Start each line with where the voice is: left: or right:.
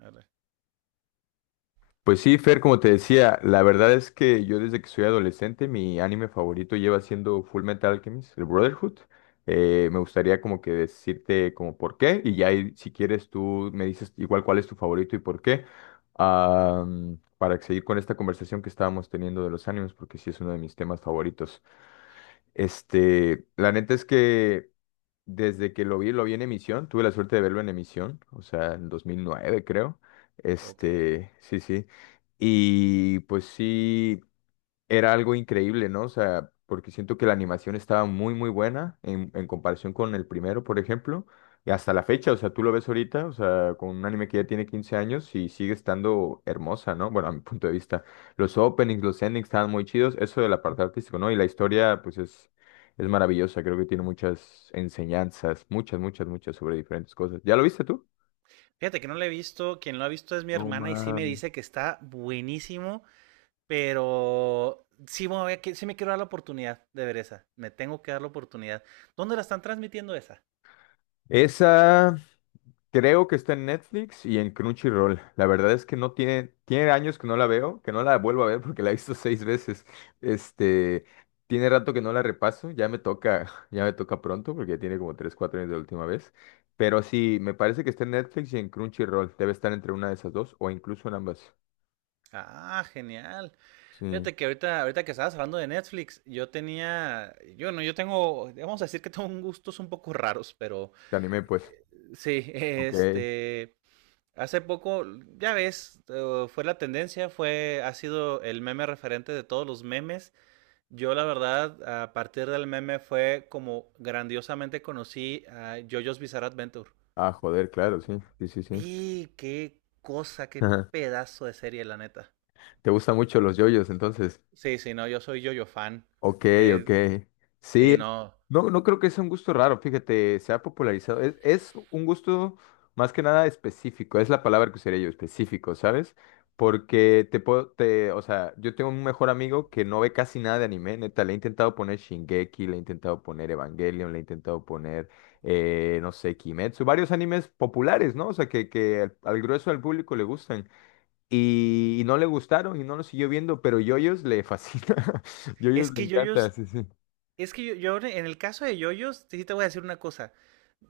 right: Arre.
left: Pues sí, Fer, como te decía, la verdad es que yo desde que soy adolescente mi anime favorito lleva siendo Full Metal Alchemist, el Brotherhood. Me gustaría como que decirte como por qué y ya ahí, si quieres tú me dices igual cuál es tu favorito y por qué. Para seguir con esta conversación que estábamos teniendo de los animes porque sí es uno de mis temas favoritos. La neta es que desde que lo vi en emisión, tuve la suerte de verlo en emisión, o sea, en 2009 creo.
right: Ok.
left: Este, sí, sí. Y pues sí, era algo increíble, ¿no? O sea, porque siento que la animación estaba muy buena en comparación con el primero, por ejemplo, y hasta la fecha, o sea, tú lo ves ahorita, o sea, con un anime que ya tiene 15 años y sigue estando hermosa, ¿no? Bueno, a mi punto de vista, los openings, los endings estaban muy chidos, eso del apartado artístico, ¿no? Y la historia, pues es maravillosa, creo que tiene muchas enseñanzas, muchas sobre diferentes cosas. ¿Ya lo viste tú?
right: Fíjate que no lo he visto. Quien lo ha visto es mi
left: No,
right: hermana y sí me
left: man.
right: dice que está buenísimo, pero sí, me voy a sí me quiero dar la oportunidad de ver esa. Me tengo que dar la oportunidad. ¿Dónde la están transmitiendo esa?
left: Esa, creo que está en Netflix y en Crunchyroll. La verdad es que no tiene, tiene años que no la veo, que no la vuelvo a ver porque la he visto 6 veces. Este, Tiene rato que no la repaso, ya me toca, ya me toca pronto porque ya tiene como tres, cuatro años de la última vez. Pero sí, me parece que está en Netflix y en Crunchyroll. Debe estar entre una de esas dos o incluso en ambas.
right: Ah, genial.
left: Sí,
right: Fíjate que ahorita, ahorita que estabas hablando de Netflix, yo tenía, yo no, yo tengo, vamos a decir que tengo un gustos un poco raros, pero
left: te animé pues.
right: eh, sí,
left: Ok.
right: hace poco, ya ves, fue la tendencia, fue, ha sido el meme referente de todos los memes. Yo, la verdad, a partir del meme fue como grandiosamente conocí a JoJo's Bizarre Adventure.
left: Ah, joder, claro, sí, sí, sí, sí.
right: Y qué cosa, qué
left: Ajá.
right: pedazo de serie, la neta.
left: ¿Te gustan mucho los yoyos entonces?
right: Sí, sí, no, yo soy JoJo fan.
left: Ok, ok.
right: Eh, sí,
left: Sí,
right: no.
left: no, no creo que sea un gusto raro, fíjate, se ha popularizado. Es un gusto más que nada específico, es la palabra que usaría yo, específico, ¿sabes? Porque te puedo, te, o sea, yo tengo un mejor amigo que no ve casi nada de anime, neta, le he intentado poner Shingeki, le he intentado poner Evangelion, le he intentado poner, no sé, Kimetsu, varios animes populares, ¿no? O sea, que al grueso del público le gustan. Y no le gustaron y no lo siguió viendo, pero Yoyos le fascina. Yoyos
right: Es
left: le
right: que
left: encanta,
right: JoJo's
left: sí, sí.
right: es que yo en el caso de Yoyos, sí te voy a decir una cosa.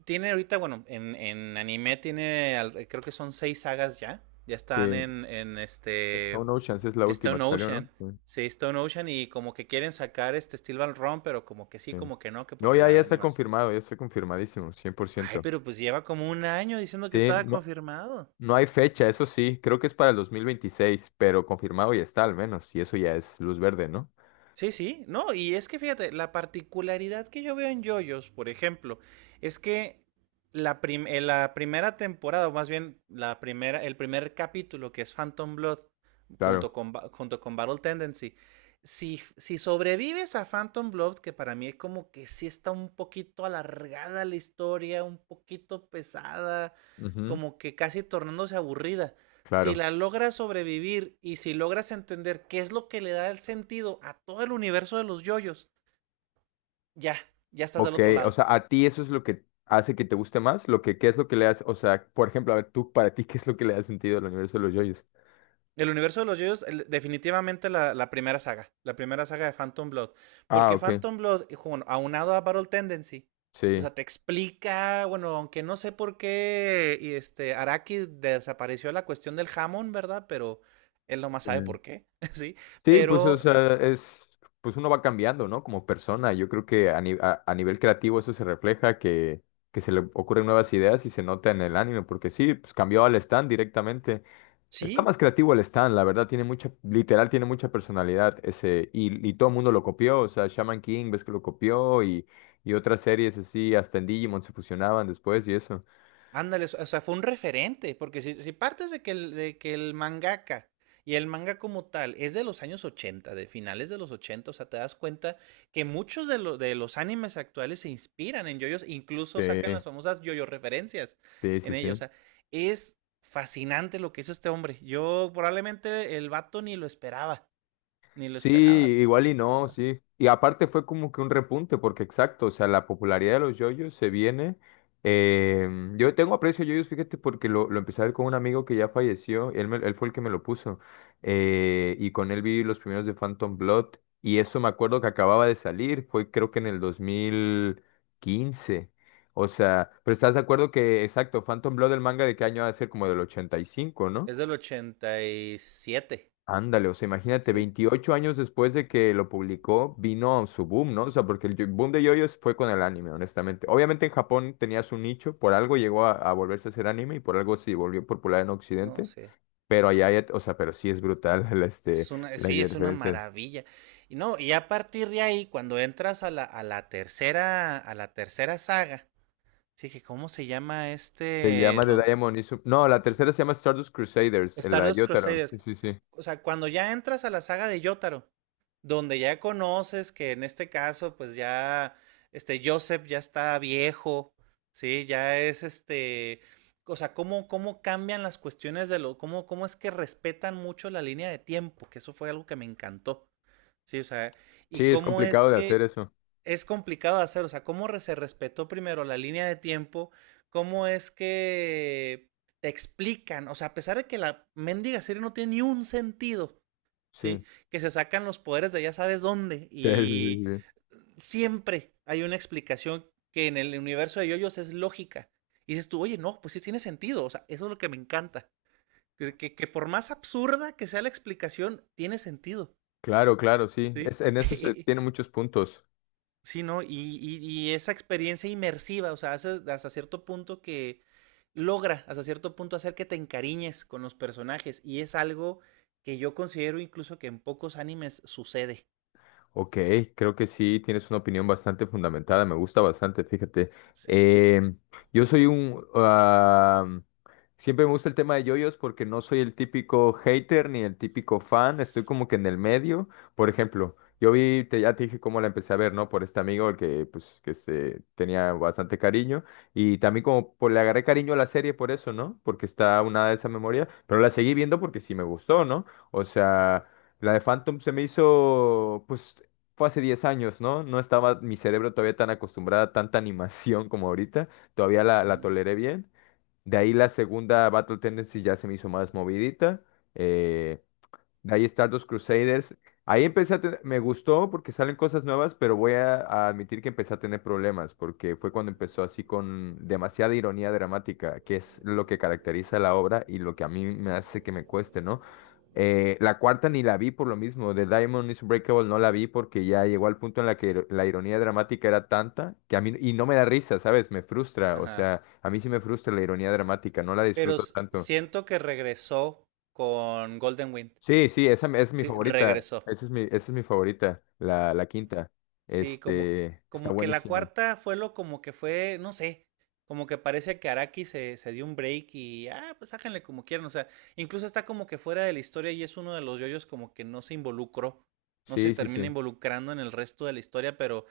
right: Tiene ahorita, bueno, en anime tiene, creo que son seis sagas ya. Ya están
left: Que
right: en este
left: Stone Oceans es la última
right: Stone
left: que salió, ¿no?
right: Ocean.
left: Sí,
right: Sí, Stone Ocean y como que quieren sacar este Steel Ball Run, pero como que sí,
left: sí.
right: como que no, que
left: No,
right: porque
left: ya, ya
right: la
left: está
right: animación.
left: confirmado, ya está confirmadísimo, cien por
right: Ay,
left: ciento
right: pero pues lleva como un año diciendo que
left: Sí,
right: estaba
left: no,
right: confirmado.
left: no hay fecha, eso sí, creo que es para el 2026 pero confirmado ya está al menos, y eso ya es luz verde, ¿no?
right: Sí, sí, no, y es que fíjate, la particularidad que yo veo en JoJo's, por ejemplo, es que la primera temporada, o más bien la primera, el primer capítulo que es Phantom Blood, junto
left: Claro,
right: con, junto con Battle Tendency, si sobrevives a Phantom Blood, que para mí es como que sí está un poquito alargada la historia, un poquito pesada,
left: ujú,
right: como que casi tornándose aburrida. Si
left: claro.
right: la logras sobrevivir y si logras entender qué es lo que le da el sentido a todo el universo de los yoyos, ya, ya estás del
left: Ok,
right: otro
left: o
right: lado.
left: sea, a ti eso es lo que hace que te guste más, lo que, ¿qué es lo que le hace? O sea, por ejemplo, a ver, tú, para ti, ¿qué es lo que le ha sentido al universo de los yoyos?
right: El universo de los yoyos, definitivamente la primera saga, la primera saga de Phantom Blood.
left: Ah,
right: Porque
left: ok.
right: Phantom Blood, bueno, aunado a Battle Tendency, o
left: Sí.
right: sea, te explica, bueno, aunque no sé por qué y Araki desapareció la cuestión del jamón, ¿verdad? Pero él nomás
left: Sí,
right: sabe por qué, ¿sí?
left: sí, pues o
right: Pero
left: sea, es, pues uno va cambiando, ¿no? Como persona. Yo creo que a, a nivel creativo eso se refleja, que se le ocurren nuevas ideas y se nota en el ánimo, porque sí, pues cambió al Stan directamente. Está
right: sí,
left: más creativo el Stan, la verdad, tiene mucha, literal, tiene mucha personalidad ese, y todo el mundo lo copió, o sea, Shaman King, ves que lo copió, y otras series así, hasta en Digimon se fusionaban después y eso.
right: ándale, o sea, fue un referente, porque si partes de que de que el mangaka y el manga como tal es de los años ochenta, de finales de los ochenta, o sea, te das cuenta que muchos de los animes actuales se inspiran en yoyos, incluso sacan
left: Sí,
right: las famosas yoyo referencias
left: sí,
right: en
left: sí,
right: ellos, o
left: sí.
right: sea, es fascinante lo que hizo este hombre. Yo probablemente el vato ni lo esperaba, ni lo
left: Sí,
right: esperaba.
left: igual y
right: O
left: no,
right: sea,
left: sí. Y aparte fue como que un repunte, porque exacto, o sea, la popularidad de los yoyos se viene. Yo tengo aprecio a yoyos, fíjate, porque lo empecé a ver con un amigo que ya falleció, él, él fue el que me lo puso. Y con él vi los primeros de Phantom Blood, y eso me acuerdo que acababa de salir, fue creo que en el 2015. O sea, pero estás de acuerdo que, exacto, Phantom Blood, el manga de qué año va a ser como del 85.
right: es del 87.
left: Ándale, o sea, imagínate,
right: Sí,
left: 28 años después de que lo publicó, vino su boom, ¿no? O sea, porque el boom de yoyos fue con el anime, honestamente. Obviamente en Japón tenía su nicho, por algo llegó a volverse a hacer anime y por algo se volvió popular en
right: no
left: Occidente,
right: sé.
left: pero allá, o sea, pero sí es brutal la, este,
right: Es una,
left: la
right: sí, es una
left: diferencia.
right: maravilla. Y no, y a partir de ahí, cuando entras a la tercera saga, sí que ¿cómo se llama
left: Se
right: este?
left: llama The
right: Don,
left: Diamond Is... No, la tercera se llama Stardust Crusaders, en la de
right: ¿Stardust
left: Yotaro.
right: Crusaders?
left: Sí, sí, sí.
right: O sea, cuando ya entras a la saga de Yotaro, donde ya conoces que en este caso, pues ya, Joseph ya está viejo, ¿sí? Ya es o sea, cómo, cómo cambian las cuestiones de lo, cómo, cómo es que respetan mucho la línea de tiempo, que eso fue algo que me encantó, ¿sí? O sea, y
left: Sí, es
right: cómo es
left: complicado de hacer
right: que
left: eso.
right: es complicado de hacer, o sea, se respetó primero la línea de tiempo, cómo es que te explican, o sea, a pesar de que la mendiga serie no tiene ni un sentido, ¿sí?
left: Sí.
right: Que se sacan los poderes de ya sabes dónde.
left: Sí, sí, sí,
right: Y
left: sí.
right: siempre hay una explicación que en el universo de yoyos es lógica. Y dices tú, oye, no, pues sí tiene sentido. O sea, eso es lo que me encanta. Que, que por más absurda que sea la explicación, tiene sentido,
left: Claro, claro, sí.
right: ¿sí?
left: Es, en eso se tiene muchos puntos.
right: Sí, ¿no? Y, esa experiencia inmersiva, o sea, hace, hasta cierto punto que logra, hasta cierto punto, hacer que te encariñes con los personajes. Y es algo que yo considero incluso que en pocos animes sucede.
left: Ok, creo que sí, tienes una opinión bastante fundamentada, me gusta bastante, fíjate.
right: Sí.
left: Em, yo soy un... ah, siempre me gusta el tema de yoyos porque no soy el típico hater ni el típico fan, estoy como que en el medio. Por ejemplo, yo vi, te, ya te dije cómo la empecé a ver, ¿no? Por este amigo el que, pues, que se tenía bastante cariño y también como por, le agarré cariño a la serie por eso, ¿no? Porque está una de esa memoria, pero la seguí viendo porque sí me gustó, ¿no? O
right: Uh -huh.
left: sea... La de Phantom se me hizo, pues fue hace 10 años, ¿no? No estaba mi cerebro todavía tan acostumbrada a tanta animación como ahorita. Todavía la
right: Ujú.
left: toleré bien. De ahí la segunda Battle Tendency ya se me hizo más movidita. eh, de ahí Stardust Crusaders. Ahí empecé a tener, me gustó porque salen cosas nuevas, pero voy a admitir que empecé a tener problemas, porque fue cuando empezó así con demasiada ironía dramática, que es lo que caracteriza la obra y lo que a mí me hace que me cueste, ¿no? La cuarta ni la vi por lo mismo, The Diamond is Unbreakable no la vi porque ya llegó al punto en la que la ironía dramática era tanta que a mí, y no me da risa, ¿sabes? Me frustra, o
right: Ajá.
left: sea, a mí sí me frustra la ironía dramática, no la
right: Pero
left: disfruto tanto.
right: siento que regresó con Golden Wind.
left: Sí, sí, esa es mi
right: Sí,
left: favorita.
right: regresó.
left: Esa es mi favorita, la quinta.
right: Sí, como,
left: Este, está
right: como que la
left: buenísima.
right: cuarta fue lo como que fue, no sé, como que parece que Araki se dio un break y, ah, pues háganle como quieran. O sea, incluso está como que fuera de la historia y es uno de los yoyos como que no se involucró, no se
left: Sí, sí,
right: termina
left: sí.
right: involucrando en el resto de la historia, pero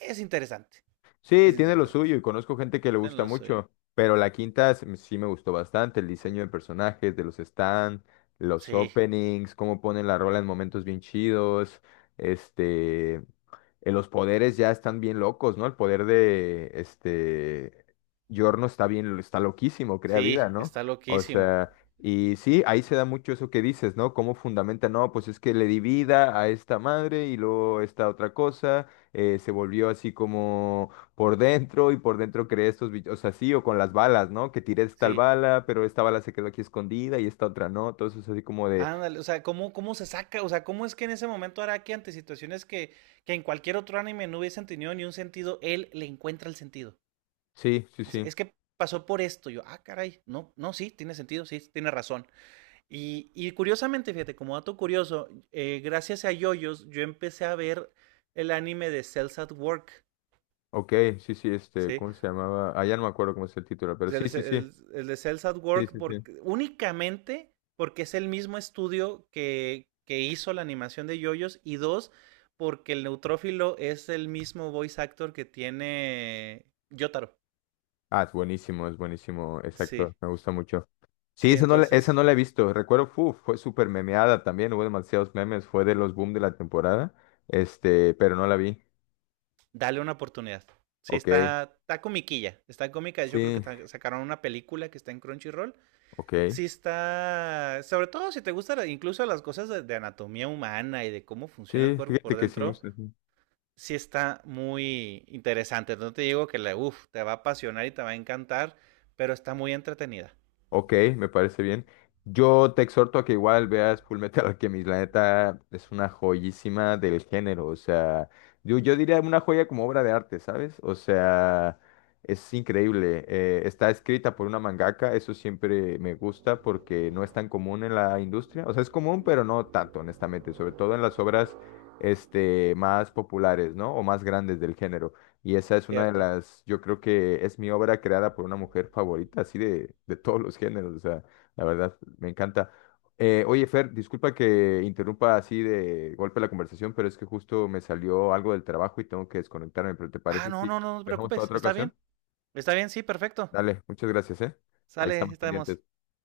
right: es interesante,
left: Sí,
right: es
left: tiene lo
right: interesante.
left: suyo y conozco gente que le
right: Ten
left: gusta
right: lo suyo.
left: mucho, pero la quinta sí me gustó bastante, el
right: Sí,
left: diseño de personajes, de los stands, los
right: sí,
left: openings, cómo ponen la rola en momentos bien chidos, este, los poderes ya están bien locos, ¿no? El poder de, este, Yorno está bien, está loquísimo, crea vida,
right: sí,
left: ¿no?
right: está
left: O
right: loquísimo.
left: sea, y sí, ahí se da mucho eso que dices, ¿no? Cómo fundamenta, no, pues es que le di vida a esta madre y luego esta otra cosa, se volvió así como por dentro y por dentro creé estos bichos, o sea, sí, o con las balas, ¿no? Que tiré tal
right: Sí.
left: bala, pero esta bala se quedó aquí escondida y esta otra no, todo entonces así como de,
right: Ándale, o sea, ¿cómo, cómo se saca? O sea, ¿cómo es que en ese momento Araki, ante situaciones que en cualquier otro anime no hubiesen tenido ni un sentido, él le encuentra el sentido?
left: sí, sí,
right: Dice,
left: sí,
right: es que pasó por esto. Yo, ah, caray, no, no, sí, tiene sentido, sí, tiene razón. Y curiosamente, fíjate, como dato curioso, gracias a Yoyos, yo empecé a ver el anime de Cells at Work,
left: ok, sí, sí, este,
right: ¿sí?
left: ¿cómo se llamaba? Ah, ya no me acuerdo cómo es el título, pero sí, sí, sí,
right: El de Cells at
left: sí,
right: Work,
left: sí, sí.
right: porque, únicamente porque es el mismo estudio que hizo la animación de Yoyos, y dos, porque el neutrófilo es el mismo voice actor que tiene Yotaro.
left: Ah, es buenísimo, exacto,
right: Sí,
left: me gusta mucho. Sí,
right: sí,
left: esa no, esa no
right: entonces,
left: la he visto, recuerdo, fue súper memeada también, hubo demasiados memes, fue de los boom de la temporada, este, pero no la vi,
right: dale una oportunidad. Sí,
left: ok,
right: está, está comiquilla, está cómica. Yo creo
left: sí,
right: que sacaron una película que está en Crunchyroll.
left: ok,
right: Sí está, sobre todo si te gustan incluso las cosas anatomía humana y de cómo funciona el
left: sí,
right: cuerpo
left: fíjate
right: por
left: que sí me
right: dentro,
left: gusta. Sí.
right: sí está muy interesante. No te digo que la, uff, te va a apasionar y te va a encantar, pero está muy entretenida,
left: Ok, me parece bien. Yo te exhorto a que igual veas Full Metal Alchemist, la neta es una joyísima del género, o sea, yo diría una joya como obra de arte, ¿sabes? O sea, es increíble. Está escrita por una mangaka, eso siempre me gusta porque no es tan común en la industria, o sea, es común, pero no tanto, honestamente, sobre todo en las obras este, más populares, ¿no? O más grandes del género. Y esa es una de
right: ¿cierto?
left: las, yo creo que es mi obra creada por una mujer favorita, así de todos los géneros, o sea, la verdad, me encanta. Oye, Fer, disculpa que interrumpa así de golpe la conversación, pero es que justo me salió algo del trabajo y tengo que desconectarme, pero ¿te
right: Ah,
left: parece
right: no,
left: si lo
right: no, no, no te
left: dejamos para
right: preocupes,
left: otra ocasión?
right: está bien, sí, perfecto.
left: Dale, muchas gracias, ¿eh? Ahí
right: Sale,
left: estamos pendientes.
right: estamos.